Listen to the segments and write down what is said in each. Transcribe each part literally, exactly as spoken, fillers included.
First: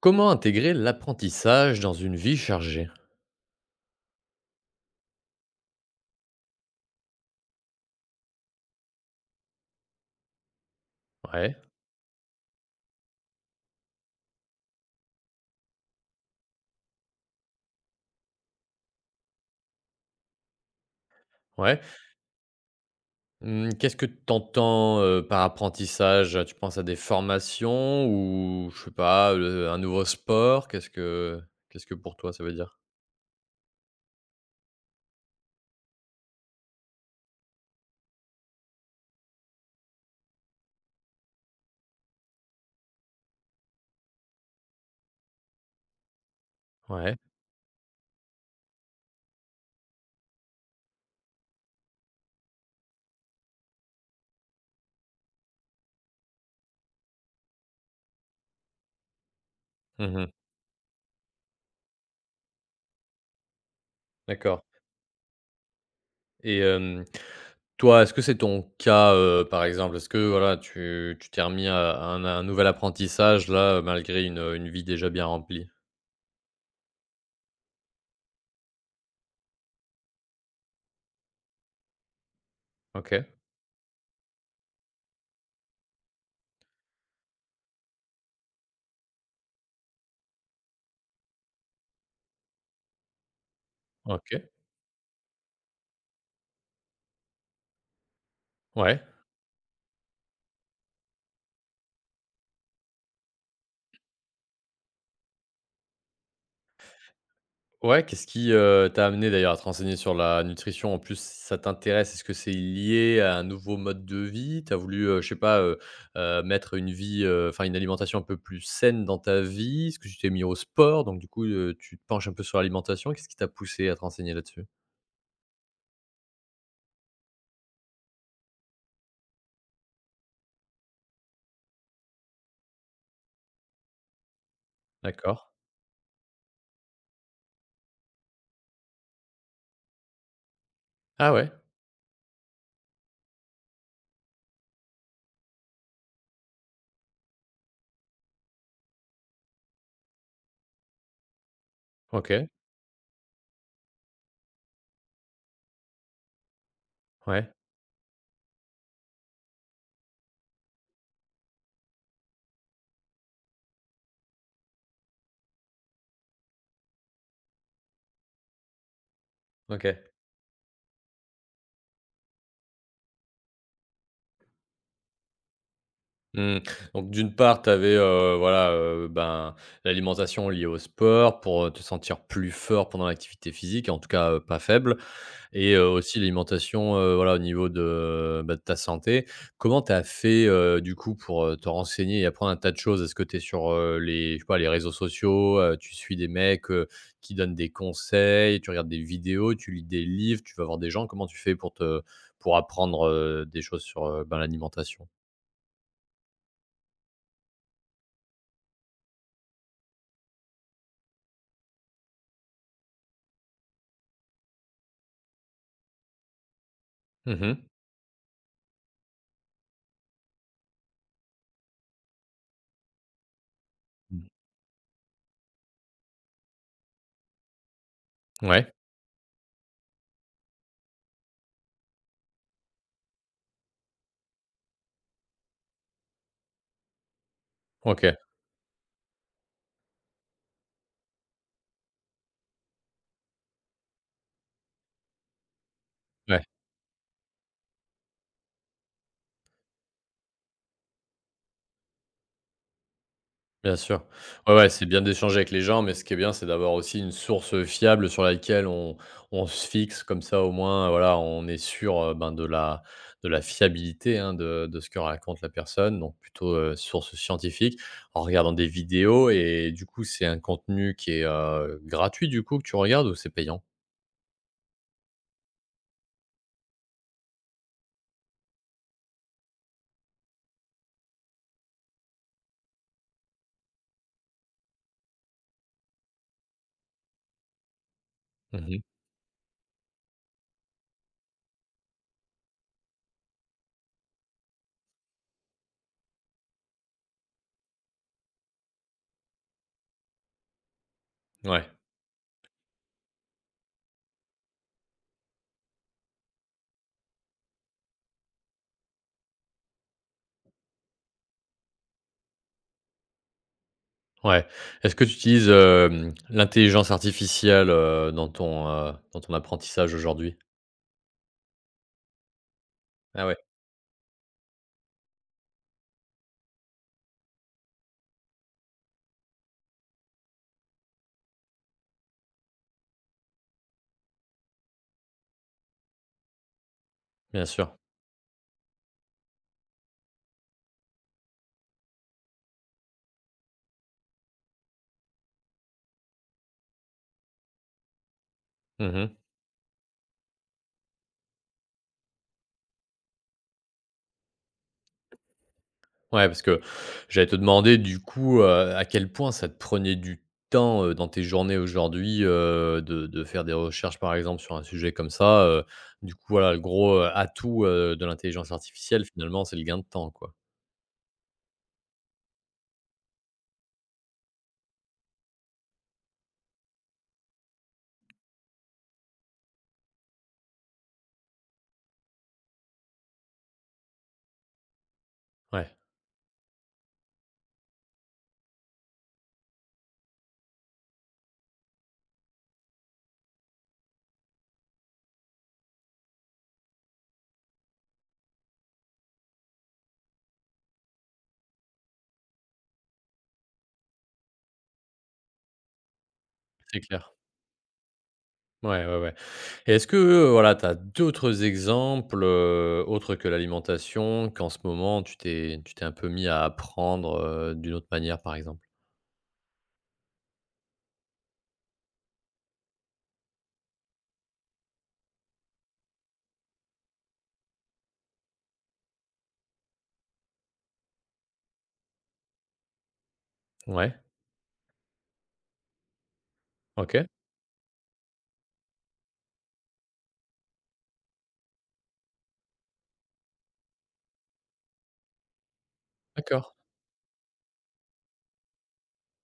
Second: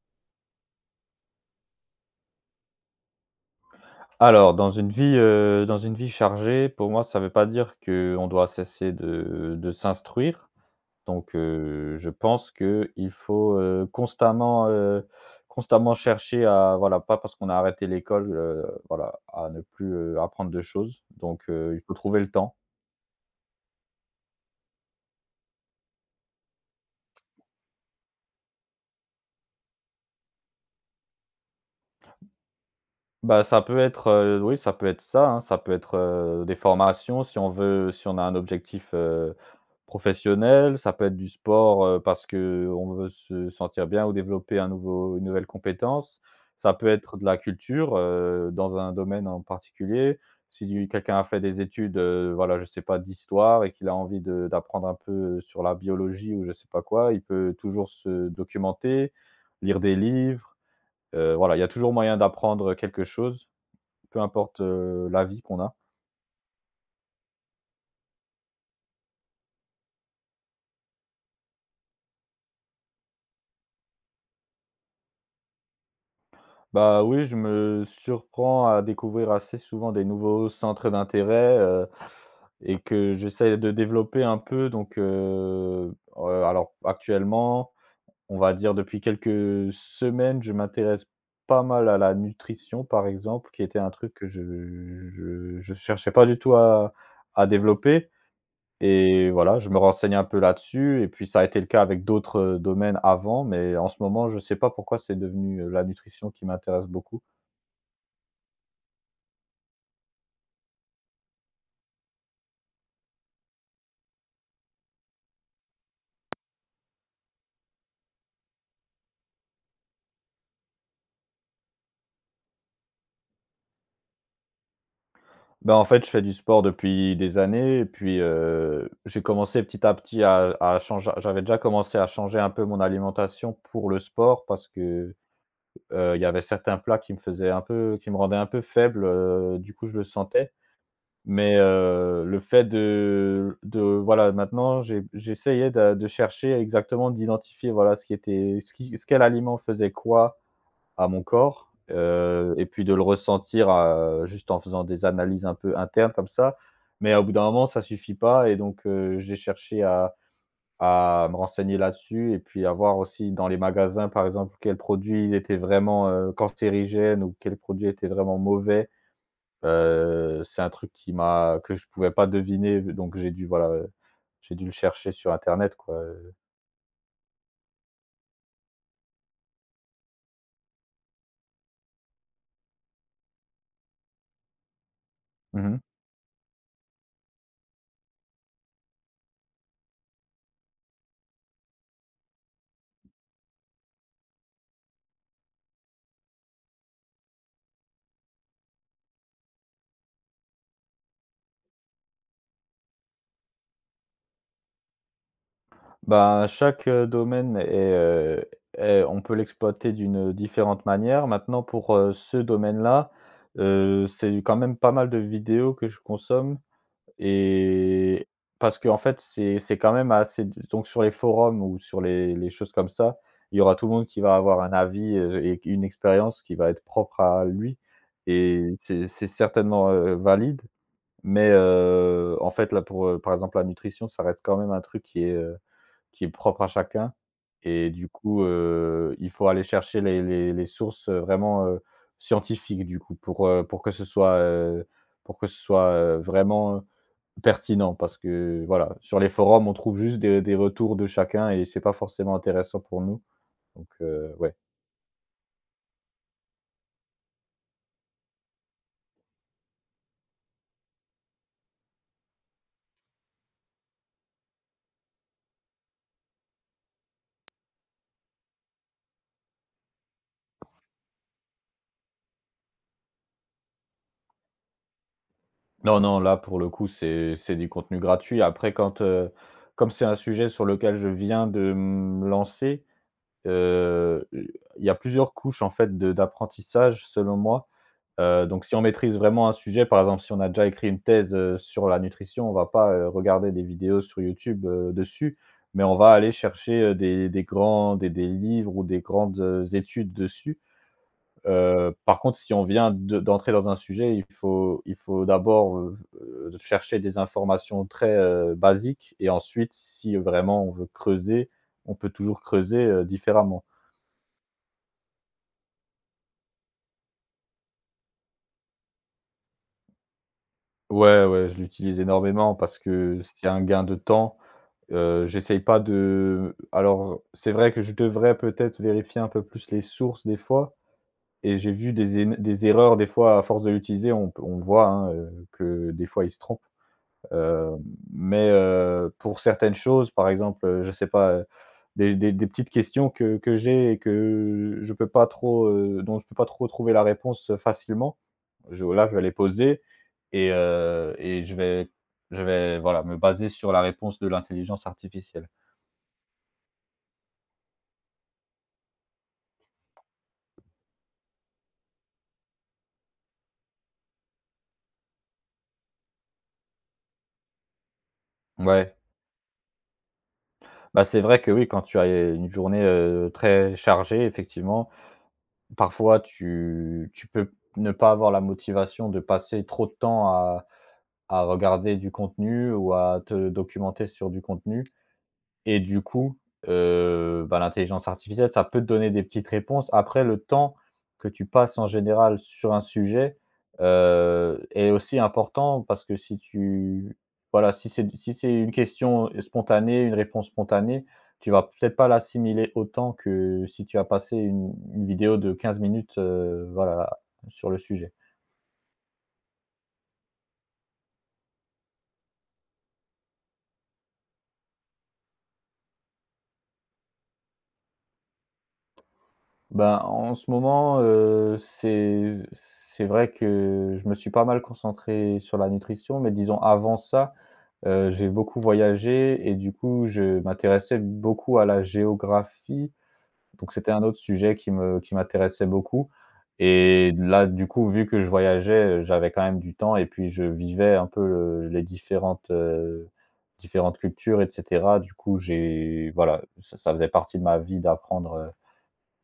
Comment intégrer l'apprentissage dans une vie chargée? Alors, dans une vie, heu, dans une vie chargée, pour moi, ça ne veut pas dire qu'on doit cesser de de s'instruire. Donc, Ouais, heu, Je pense qu'il faut, heu, constamment, heu, constamment chercher à voilà, pas parce qu'on a arrêté l'école, heu, voilà, à ne plus, heu, apprendre de choses. Donc, heu, ouais. il faut trouver le temps. Mmh, qu'est-ce que tu entends, par apprentissage? Tu penses à des formations ou je sais pas, heu, un nouveau sport? Qu'est-ce que qu'est-ce que pour toi ça veut dire? Bah, ça peut être, heu, oui, ça peut être ça, hein, ça peut être, heu, des formations si on veut si on a un objectif, heu, professionnel, ça peut être du sport, heu, parce que on veut se sentir bien ou développer un nouveau une nouvelle compétence. Ça peut être Ouais. de la culture, heu, dans un domaine en particulier. Si quelqu'un a fait des études, heu, voilà, je sais pas, d'histoire et qu'il a envie de d'apprendre un peu sur la biologie ou je sais pas quoi, il peut toujours se documenter, lire des Mmh. livres, heu, voilà, il y a toujours moyen d'apprendre quelque chose. Peu importe, D'accord heu, la vie qu'on a. et hem, toi, est-ce que c'est ton cas, heu, par exemple? Est-ce que voilà, tu tu t'es remis à à un à un nouvel apprentissage là, malgré une, une vie déjà bien remplie? Bah, oui, je me surprends à découvrir assez souvent des nouveaux centres d'intérêt, heu et que OK, j'essaie de développer un peu donc, heu heu, alors actuellement, on va dire depuis quelques semaines, je m'intéresse pas mal à la nutrition, par exemple, qui était un truc que je OK. je je cherchais pas du tout à à développer Ouais. Et voilà, je me renseigne un peu là-dessus et puis ça a été le cas avec d'autres, heu, domaines avant, mais en ce moment, je ne sais pas pourquoi c'est devenu, heu, la nutrition qui m'intéresse beaucoup. Ouais, qu'est-ce qui, heu, t'a amené d'ailleurs à te renseigner sur la nutrition? En plus, ça t'intéresse, est-ce que c'est lié à un nouveau mode de vie? T'as voulu, heu, je sais pas, heu heu, mettre une vie, heu, enfin une alimentation un peu plus saine dans ta vie? Est-ce que tu t'es mis au sport? Donc du coup, heu, tu te penches un peu sur l'alimentation. Qu'est-ce qui t'a poussé à te renseigner là-dessus? Ben, en fait, je fais du sport depuis des années et puis, heu, j'ai commencé petit à petit à à changer J'avais déjà commencé à changer un peu mon alimentation pour le sport parce que, D'accord. heu, il y avait certains plats qui me faisaient un peu qui me rendaient un peu faible, heu, du coup, je le sentais. Ah ouais? Mais heu, le fait de de voilà, maintenant j'ai j'essayais de de chercher exactement, d'identifier, voilà, ce qui était ce qui ce quel aliment faisait quoi à mon corps, OK. heu et puis de le ressentir, heu, juste en faisant des analyses un peu internes comme ça. Mais au bout d'un Ouais. moment, ça suffit pas et donc heu, j'ai cherché à à me renseigner là-dessus et puis à voir aussi dans les magasins, par exemple, quels produits étaient vraiment, heu, cancérigènes ou quels produits étaient vraiment mauvais. OK. Heu, c'est un truc qui m'a que je pouvais pas deviner, donc j'ai dû, voilà, heu, j'ai dû le chercher sur internet, quoi, heu. Mmh. Donc d'une part, tu avais, voilà, heu, ben, l'alimentation liée au sport pour, heu, te sentir plus fort pendant l'activité physique, en tout cas, heu, pas faible. Mmh Et mh. heu, aussi l'alimentation, heu, voilà, au niveau de, bah, de ta santé. Comment tu as fait, heu, du coup, pour, heu, te renseigner et apprendre un tas de choses? Est-ce que tu es sur, heu, les je sais pas, les réseaux sociaux, heu, tu suis des mecs, heu, qui donnent des conseils, tu regardes des vidéos, tu lis des livres, tu vas voir des gens? Comment tu fais pour te pour apprendre, heu, des choses sur, heu, ben, l'alimentation? Ben, chaque, heu, domaine est, heu, est on peut l'exploiter d'une différente manière. Maintenant pour, heu, ce domaine-là, heu, c'est quand même pas mal de vidéos que je consomme. Mmh. Et parce qu'en fait, c'est c'est quand même assez donc sur les forums ou sur les les choses comme ça, il y aura tout le monde qui va avoir un avis, heu, et une expérience qui va être propre à lui Ouais, et c'est c'est certainement, heu, valide. Mais, heu, en fait, là, pour, heu, par exemple, la nutrition, ça reste quand même un truc qui est, heu, qui est propre à chacun et du OK, coup, heu, il faut aller chercher les les les sources, heu, vraiment, heu, scientifiques, du coup, pour, heu, pour que ce soit, heu, pour que ce soit, heu, ouais. vraiment, heu. Pertinent parce que voilà, sur les forums, on trouve juste des des retours de chacun et c'est pas forcément intéressant pour nous, Bien donc sûr. heu, Ouais, ouais. ouais, c'est bien d'échanger avec les gens, mais ce qui est bien, c'est d'avoir aussi une source fiable sur laquelle on on se fixe comme ça au moins, voilà, on est sûr, heu, ben, de la de la fiabilité, hein, de de ce que raconte la personne, donc plutôt, heu, source scientifique, en regardant des vidéos et du coup, c'est un contenu qui est, heu, gratuit du coup que tu regardes ou c'est payant? Non, non, là, pour le coup, c'est c'est du contenu gratuit. Après quand, heu, comme c'est un sujet sur lequel je viens de me lancer, Heu, il y a plusieurs couches en fait de d'apprentissage selon moi. Heu, donc si Mmh. on maîtrise vraiment un sujet, par exemple, si on a déjà écrit une thèse, heu, sur la nutrition, on va pas, heu, regarder des vidéos sur YouTube, heu, dessus, mais on va aller chercher, heu, des des grands des des livres ou des grandes, heu, études dessus. Ouais, Heu, par contre, si on vient de d'entrer dans un sujet, il faut il faut d'abord, heu heu, chercher des informations très, heu, basiques et ensuite si vraiment on veut creuser, on peut toujours creuser, heu, différemment. ouais. Est-ce que tu utilises, hem, l'intelligence artificielle, heu, dans ton, heu, dans ton apprentissage aujourd'hui? Ouais, ouais, je l'utilise énormément parce que Ah ouais, c'est un gain de temps. Heu, j'essaye pas de alors, c'est vrai que je devrais peut-être vérifier un peu plus les sources des fois et j'ai vu des éne des erreurs des fois à force de l'utiliser, on peut on voit, hein, heu, que des fois il se trompe. bien sûr. Heu, mais heu, pour certaines choses, par exemple, heu, je sais pas, heu, des des des petites questions que que j'ai et que je peux pas trop, heu, dont je peux pas trop trouver la réponse euh, facilement, je, là, Mmh. je vais les poser et, euh, et je vais je vais voilà, me baser sur la réponse de l'intelligence artificielle. Ouais, parce que j'allais te demander du coup, heu, à quel point ça te prenait du temps, heu, dans tes journées aujourd'hui, heu, de de faire des recherches, par exemple, sur un sujet comme ça, heu, du coup, voilà, le gros, heu, atout, heu, de l'intelligence Ouais. artificielle, finalement, c'est le gain de temps, quoi. Bah, c'est vrai que oui, quand tu as une journée, heu, très chargée, effectivement, parfois tu tu peux ne pas avoir la motivation de passer trop de temps à à regarder du contenu ou à te documenter sur du contenu. Ouais, Et du coup, heu, bah, l'intelligence artificielle, ça peut te donner des petites réponses. Après, le temps que tu passes en général sur un sujet, heu, est aussi important parce que si tu voilà, si c'est si c'est une question spontanée, une réponse spontanée, tu vas peut-être pas l'assimiler autant que si tu as passé une une vidéo de quinze minutes, heu, c'est voilà, clair. sur le sujet. Ouais, ouais, ouais et est-ce que, heu, voilà, tu as d'autres exemples, heu, autres que l'alimentation, qu'en ce moment tu t'es tu t'es un peu mis à apprendre, heu, d'une autre manière, par exemple? Ben en ce moment, heu, c'est c'est vrai que je me suis pas mal concentré sur la nutrition, mais disons avant ça, heu, j'ai beaucoup voyagé et du coup, je m'intéressais beaucoup à la géographie. Donc c'était Ouais, un autre sujet qui me qui m'intéressait beaucoup OK, et là, du coup, vu que je voyageais, heu, j'avais quand même du temps et puis je vivais un peu, heu, les différentes, heu, différentes cultures et cetera. Du coup, j'ai voilà, d'accord. ça ça faisait partie de ma vie d'apprendre, heu,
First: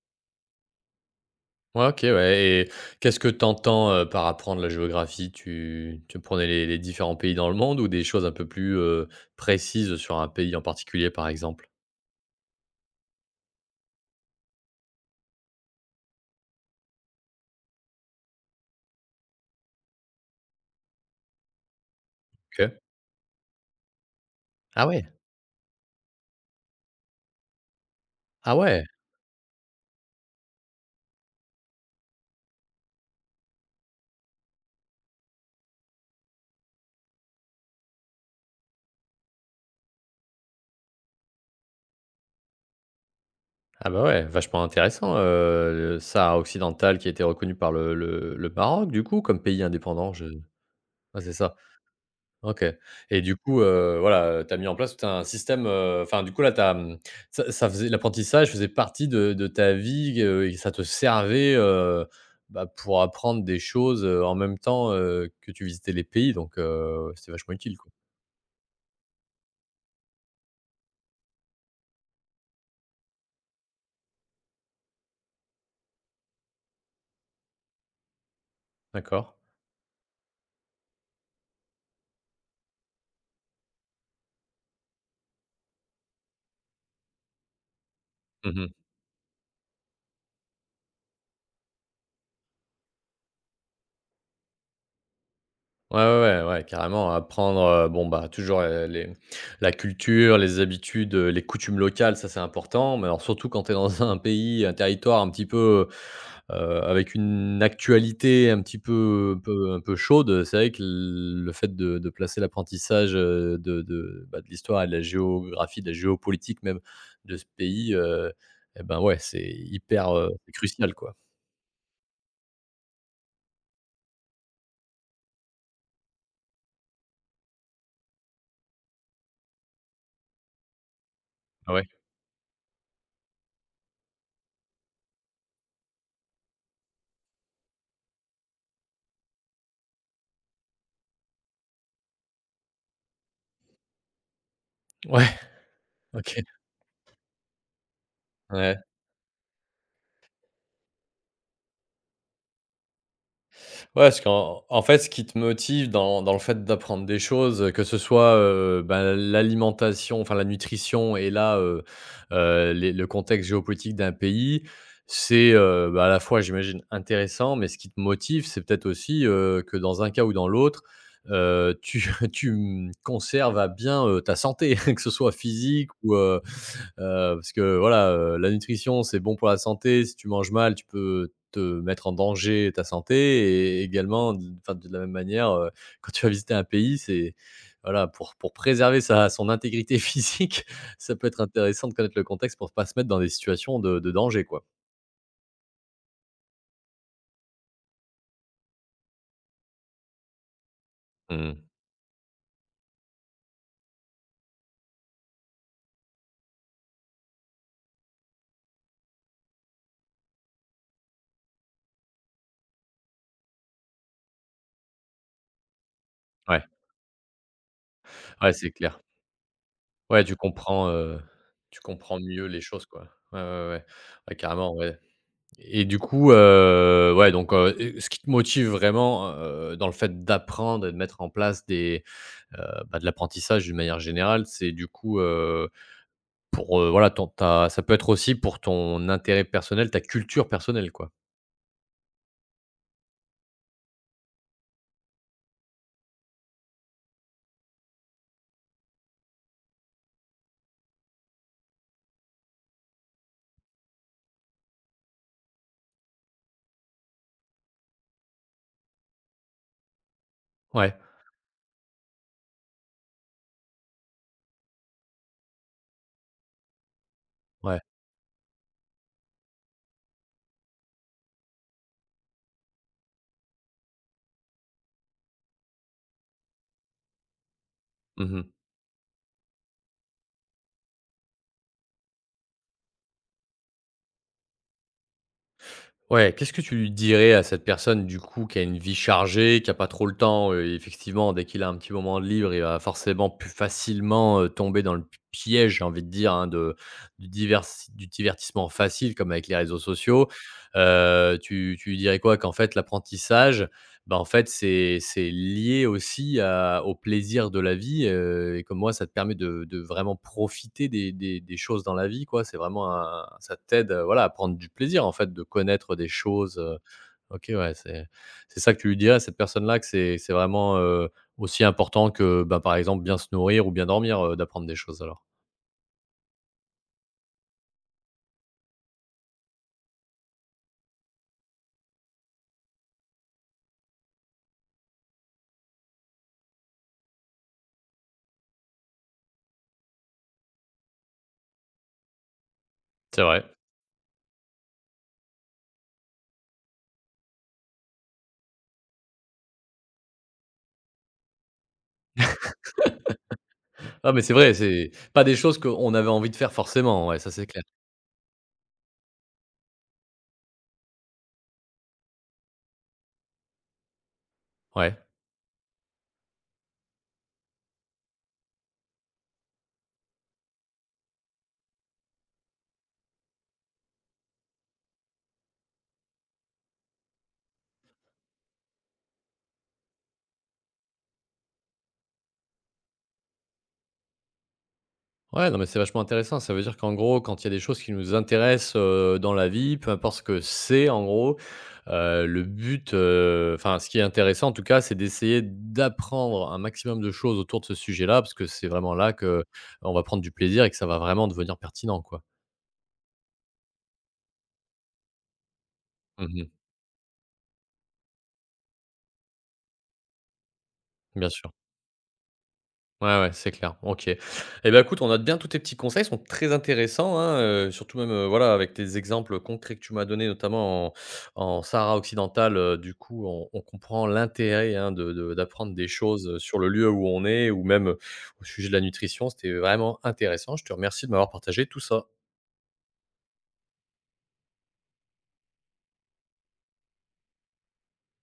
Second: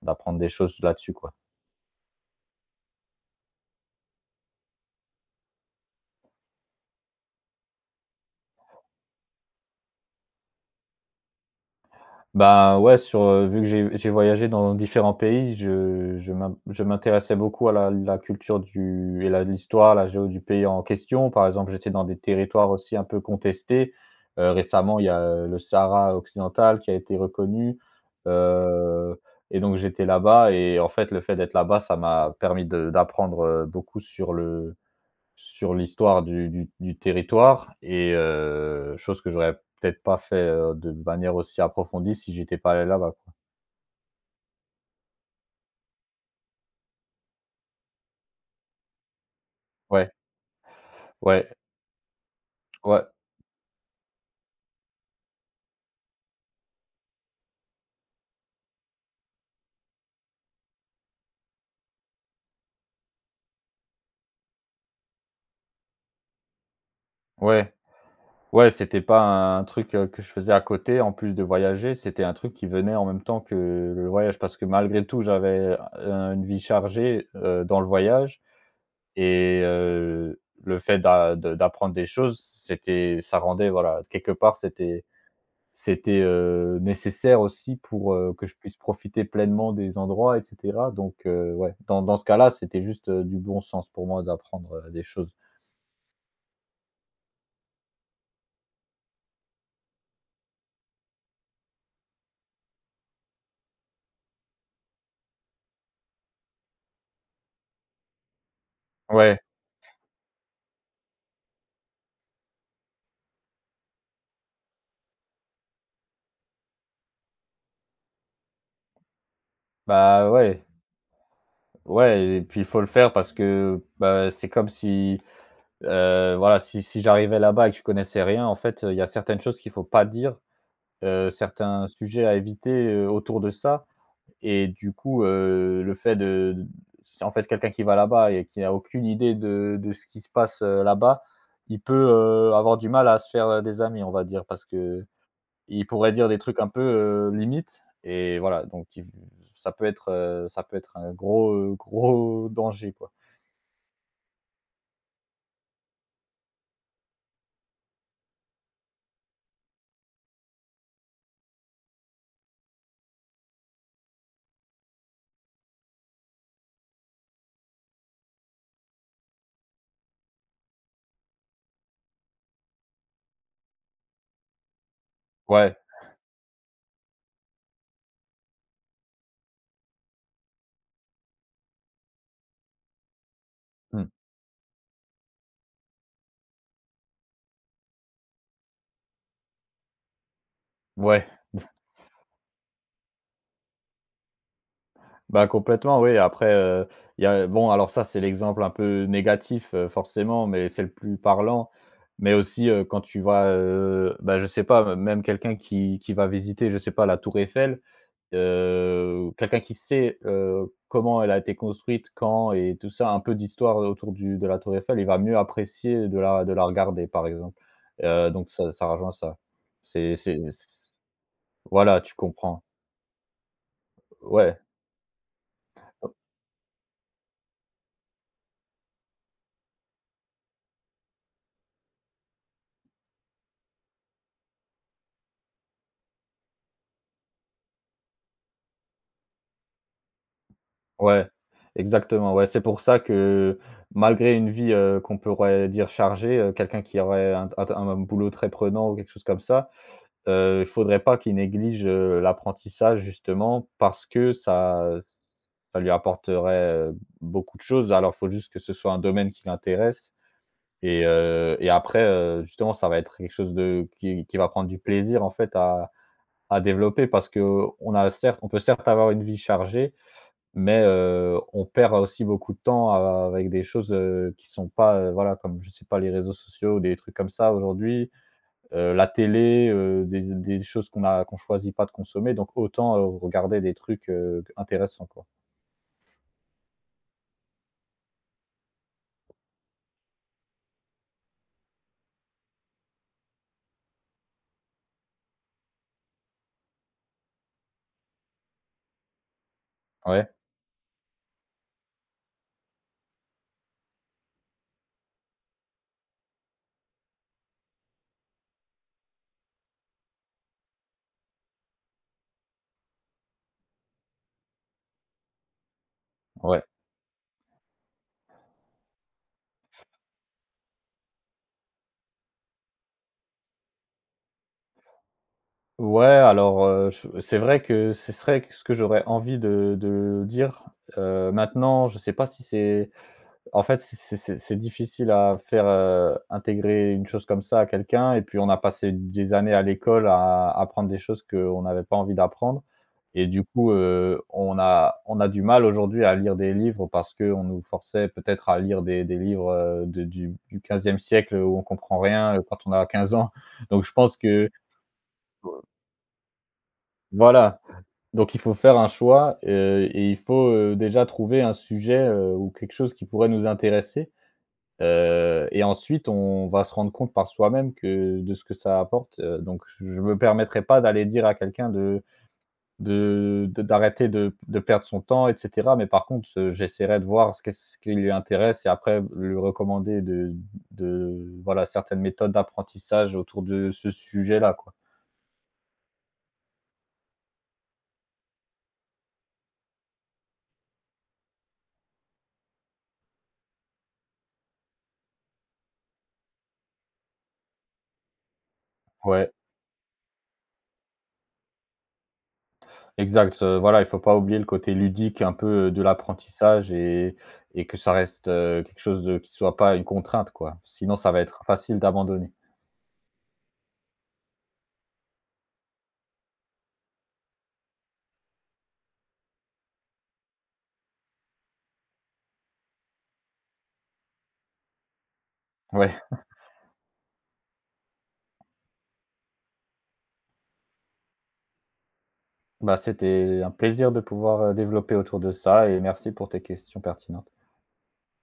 d'apprendre des choses là-dessus, quoi. Ouais, OK, ouais et qu'est-ce que tu entends, par apprendre la géographie? Tu tu prenais les les différents pays dans le monde ou des choses un peu plus, heu, précises sur un pays en particulier, par exemple? Bah, ouais, sur, heu, vu que j'ai j'ai voyagé dans différents pays, je je m'in je m'intéressais beaucoup à la la culture du et la l'histoire, la géo du pays en question. Par exemple, j'étais dans des territoires OK. aussi un peu contestés. Heu, Ah Récemment, il ouais! y a, heu, le Sahara occidental qui a été reconnu, Ah ouais! heu et donc j'étais là-bas et en fait, le fait d'être là-bas, ça m'a permis de d'apprendre, heu, beaucoup sur le sur l'histoire du du du territoire et heu, chose que j'aurais peut-être pas fait, heu, de manière aussi approfondie si j'étais pas allé là-bas. Ah bah, ouais, vachement intéressant, heu, le Sahara occidental qui a été reconnu par le le le Maroc, du coup, comme pays Ouais, indépendant, je ouais, c'est ouais, ça. OK ouais, et du coup, heu, voilà, heu, tu as mis en place tout un système, heu, enfin, du coup, là, t'as as, mmh, ça ça faisait l'apprentissage faisait partie de de ta vie, heu, et ça te servait, heu, bah, pour apprendre des choses, heu, en même temps, heu, que tu visitais les pays donc heu, c'était vachement ouais, utile, quoi. ouais, c'était pas un truc, heu, que je faisais à côté en plus de voyager, c'était un truc qui venait en même temps que le voyage parce que malgré tout j'avais, heu, une vie chargée, heu, dans le voyage D'accord. et heu, le fait d'a de d'apprendre des choses, c'était ça rendait voilà, quelque part c'était. C'était, heu, nécessaire aussi pour, heu, que je Mmh. puisse profiter pleinement des endroits et cetera donc heu, ouais, dans dans ce cas-là, c'était juste, heu, du bon sens pour moi d'apprendre, heu, des choses. Ouais, ouais, ouais, ouais, carrément. Apprendre, heu, bon, bah, toujours, heu, les la culture, les habitudes, heu, les coutumes locales, ça, c'est important. Mais alors, surtout quand tu es dans un pays, un territoire un petit peu, heu, avec une actualité un petit peu Ouais, un peu un peu chaude, c'est vrai que l le fait de de placer l'apprentissage, heu, de de, bah, de l'histoire et de la géographie, de la géopolitique même de ce pays, heu et ben, ouais, c'est hyper, bah, heu, ouais, crucial, quoi. ouais et puis il faut le faire parce que, bah, c'est comme si, heu, voilà, si si j'arrivais là-bas et que je connaissais rien, en fait, il y a certaines choses qu'il faut pas dire, heu, Ah ouais? certains sujets à éviter, heu, autour de ça. Et du coup, heu, le fait de c'est en fait quelqu'un qui va là-bas et qui n'a aucune idée de de ce qui se passe, heu, là-bas, il peut, heu, avoir du mal à se faire, heu, des amis, on va dire, parce que Ouais, il pourrait dire OK. des trucs un peu, heu, limites et voilà, Ouais. donc il ça peut être, heu, ça peut être un gros, heu, gros danger, quoi. Ouais, parce qu'en en fait, ce qui te motive dans dans le fait d'apprendre des choses, que ce soit, heu, ben, l'alimentation, enfin la nutrition et là, heu heu, les le contexte géopolitique d'un pays, c'est, heu, bah, à la fois, j'imagine, intéressant, mais ce qui te motive, c'est peut-être aussi, heu, que dans un cas ou dans l'autre, heu, tu tu, mmh, conserves à bien, heu, ta santé, que ce soit Ouais, physique ou, heu heu, parce que voilà, heu, la nutrition, c'est bon pour la santé. Si tu manges mal, tu peux te mettre en danger ta santé et mmh, également d enfin, de la même manière, heu, quand tu vas visiter un pays, c'est voilà, pour pour préserver sa son intégrité physique, ça ouais. peut être intéressant de connaître le contexte pour pas se mettre dans des situations de de danger, quoi. Bah, complètement, oui. Après, heu, il y a bon, alors ça, c'est l'exemple un peu négatif, heu, forcément, mais c'est le plus Mmh. parlant. Mais aussi, heu, quand tu vas, heu, bah, je sais pas, même quelqu'un qui qui va visiter, je sais pas, la tour Eiffel, heu, quelqu'un qui sait, heu, comment elle a été construite, quand et tout ça, un peu d'histoire autour du de la tour Eiffel, il va mieux apprécier de la de la Ouais, regarder, par exemple. Heu, donc ouais, c'est ça ça clair. rejoint ça. C'est Ouais, tu c'est c comprends, heu, tu voilà, tu comprends mieux les comprends. choses, quoi. Ouais, ouais, ouais. Ouais, Ouais. carrément, ouais et du coup, heu, ouais, donc, heu, et ce qui te motive vraiment, heu, dans le fait d'apprendre et de mettre en place des Heu, bah, de l'apprentissage d'une manière générale, c'est du coup, heu, pour, heu, voilà, ton ta ça peut être aussi pour ton intérêt personnel, ta culture personnelle, quoi. Ouais, exactement, ouais. C'est pour ça que malgré une vie, heu, qu'on pourrait dire chargée, heu, quelqu'un qui aurait un un un boulot très prenant ou quelque chose comme ça, heu, il faudrait pas qu'il néglige, heu, l'apprentissage justement parce que ça ça lui apporterait, heu, beaucoup de choses. Alors il faut juste que ce soit un domaine qui l'intéresse Ouais, et heu et après, heu, justement ça va être quelque chose de qui qui va prendre du plaisir en fait à à développer parce que ouais. on a certes on peut certes avoir une vie chargée mais, heu, on perd aussi beaucoup de temps a avec des choses, heu, qui sont pas, heu, voilà, comme je sais pas, les réseaux sociaux des trucs comme ça aujourd'hui, Mmh. heu, la télé, heu, des des choses qu'on a qu'on choisit pas de consommer, donc autant, heu, regarder des trucs, heu, intéressants, quoi. Ouais, qu'est-ce que tu dirais à cette personne, du coup, qui a une vie chargée, qui a pas trop le temps, heu, effectivement, dès qu'il a un petit moment de libre, il va forcément plus facilement, heu, tomber dans le piège, j'ai envie de dire, hein, de du diversi du divertissement facile comme avec les réseaux sociaux. Ouais, Heu, tu tu lui dirais quoi? Qu'en fait l'apprentissage, bah, en fait, c'est c'est lié aussi à au plaisir de la vie, heu et comme moi, ça te permet de de vraiment profiter des des des choses dans la vie, quoi. C'est vraiment un ça t'aide, heu, voilà, à prendre du plaisir, en fait, de connaître des choses, ouais. heu. OK, ouais, c'est c'est ça que tu lui dirais à cette personne-là, que c'est c'est vraiment, heu, aussi important que, ben par exemple, bien se nourrir ou bien dormir, heu, d'apprendre des choses, alors? Ouais, alors, heu, je c'est vrai que ce serait ce que j'aurais envie de de dire. Heu, maintenant, je sais pas si c'est. En fait, c'est c'est c'est c'est difficile à faire, heu, intégrer une chose comme ça à quelqu'un et puis on a passé des années à l'école à apprendre des choses qu'on n'avait pas envie d'apprendre C'est et du vrai. coup, heu, on a on a du mal aujourd'hui à lire des livres parce qu'on nous forçait peut-être à lire des des livres, heu, de du du quinzième siècle où on comprend rien, heu, quand on a quinze ans. Donc je Ah, pense mais c'est que vrai, c'est pas des choses qu'on avait envie de faire forcément, ouais, ça, c'est voilà, clair. donc il faut faire un choix, heu et il faut, heu, déjà trouver un sujet, heu, ou quelque chose qui pourrait nous intéresser. Ouais. Heu et ensuite, on va se rendre compte par soi-même que de ce que ça apporte, heu, donc je me permettrai pas d'aller dire à quelqu'un de de de d'arrêter de de perdre son temps et cetera, mais par contre, heu, j'essaierai de voir ce qu'est-ce qui lui intéresse et après lui recommander de de voilà, certaines méthodes d'apprentissage autour de ce sujet-là, quoi. Ouais, non, mais c'est vachement intéressant. Ça veut dire qu'en gros, quand il y a des choses qui nous intéressent, heu, dans la vie, peu importe ce que c'est en gros, heu, le but, heu, enfin ce qui est intéressant en tout cas, c'est d'essayer d'apprendre un maximum de choses autour de ce sujet-là, parce que c'est vraiment là que Ouais. euh, on va prendre du plaisir et que ça va vraiment devenir pertinent, quoi. Exact, heu, voilà, il faut pas oublier le côté ludique un peu, euh, de Mmh. l'apprentissage et et que ça reste, heu, quelque chose de qui soit pas une contrainte, quoi. Sinon, ça va Bien être sûr. facile d'abandonner. Ouais, ouais, c'est clair. OK. Et ben écoute, on note bien tous tes petits conseils, ils sont très intéressants, hein, heu, surtout même, heu, voilà, avec tes exemples concrets que tu m'as donnés, notamment en en Sahara occidental, heu, du coup, on on comprend l'intérêt, hein, de de d'apprendre des Ouais, choses, sur le lieu où on est ou même, au sujet de la nutrition. C'était vraiment intéressant. Je te remercie de m'avoir partagé tout ça. bah, c'était un plaisir de pouvoir, heu, développer autour de ça et merci pour tes questions pertinentes.